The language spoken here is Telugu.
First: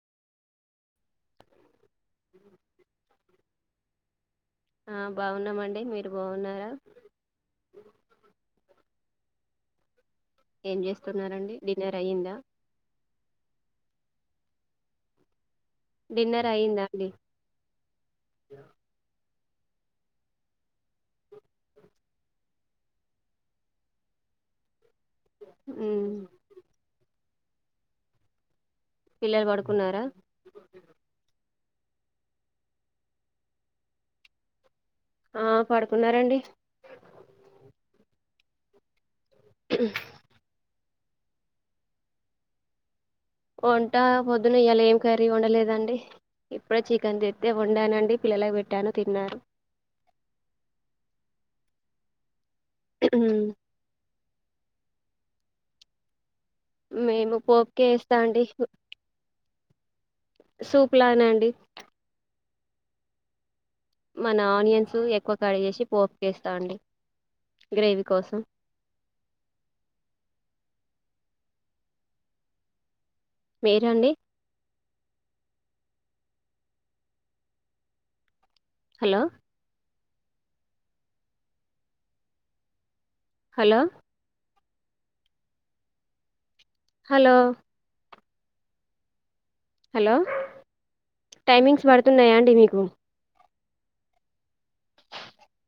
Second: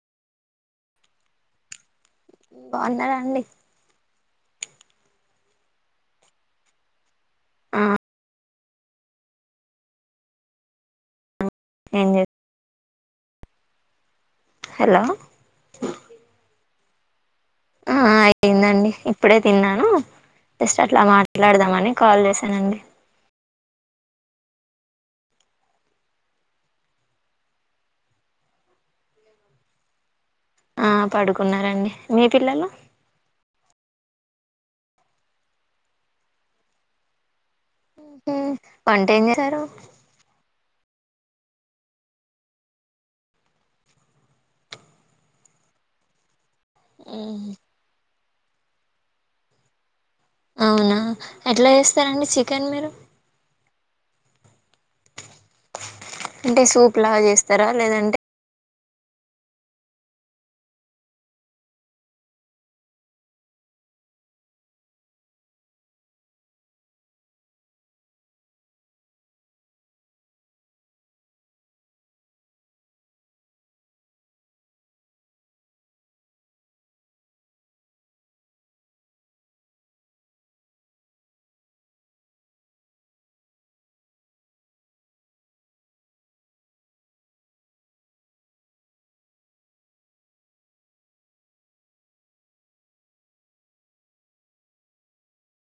బాగున్నడా అండి ఆ బాగున్నామండి మీరు బాగున్నారా ఆ ఏం చేస్తున్నారండి డిన్నర్ ఏం చే అయ్యంద హలో డిన్నర్ అయ్యందా అండి ఆ అయ్యిందండి ఇప్పుడే తిన్నాను జస్ట్ అట్లా మాట్లాడదామని కాల్ చేశానండి హ్మ్ పిల్లలు పడుకున్నారా ఆ పడుకున్నారండి మీ పిల్లలు ఆ పడుకున్నారండి వంట ఏం తరు వంట పొద్దున ఇ్యలా ఏం కర్రీ వండలేదండి ఇప్పుడ చికెన్ తెద్దే ఉండానండి పిల్లలకి పెట్టను తిన్నారు అవునా ఎట్లా చేస్తారండి చి కాన్ మీరు మ్మ్. అంటే సూప్ లాగా మేము చేస్తారా పోపుకే వేస్తా లేదంటే అండి సూప్ లానా అండి మన ఆనియన్స్ ఎక్కువ కడి చేసి పోఫ వేస్తా అండి గ్రేవీ కోసం మీరండి hello hello hello hello timings పడుతున్నాయా అండి మీకు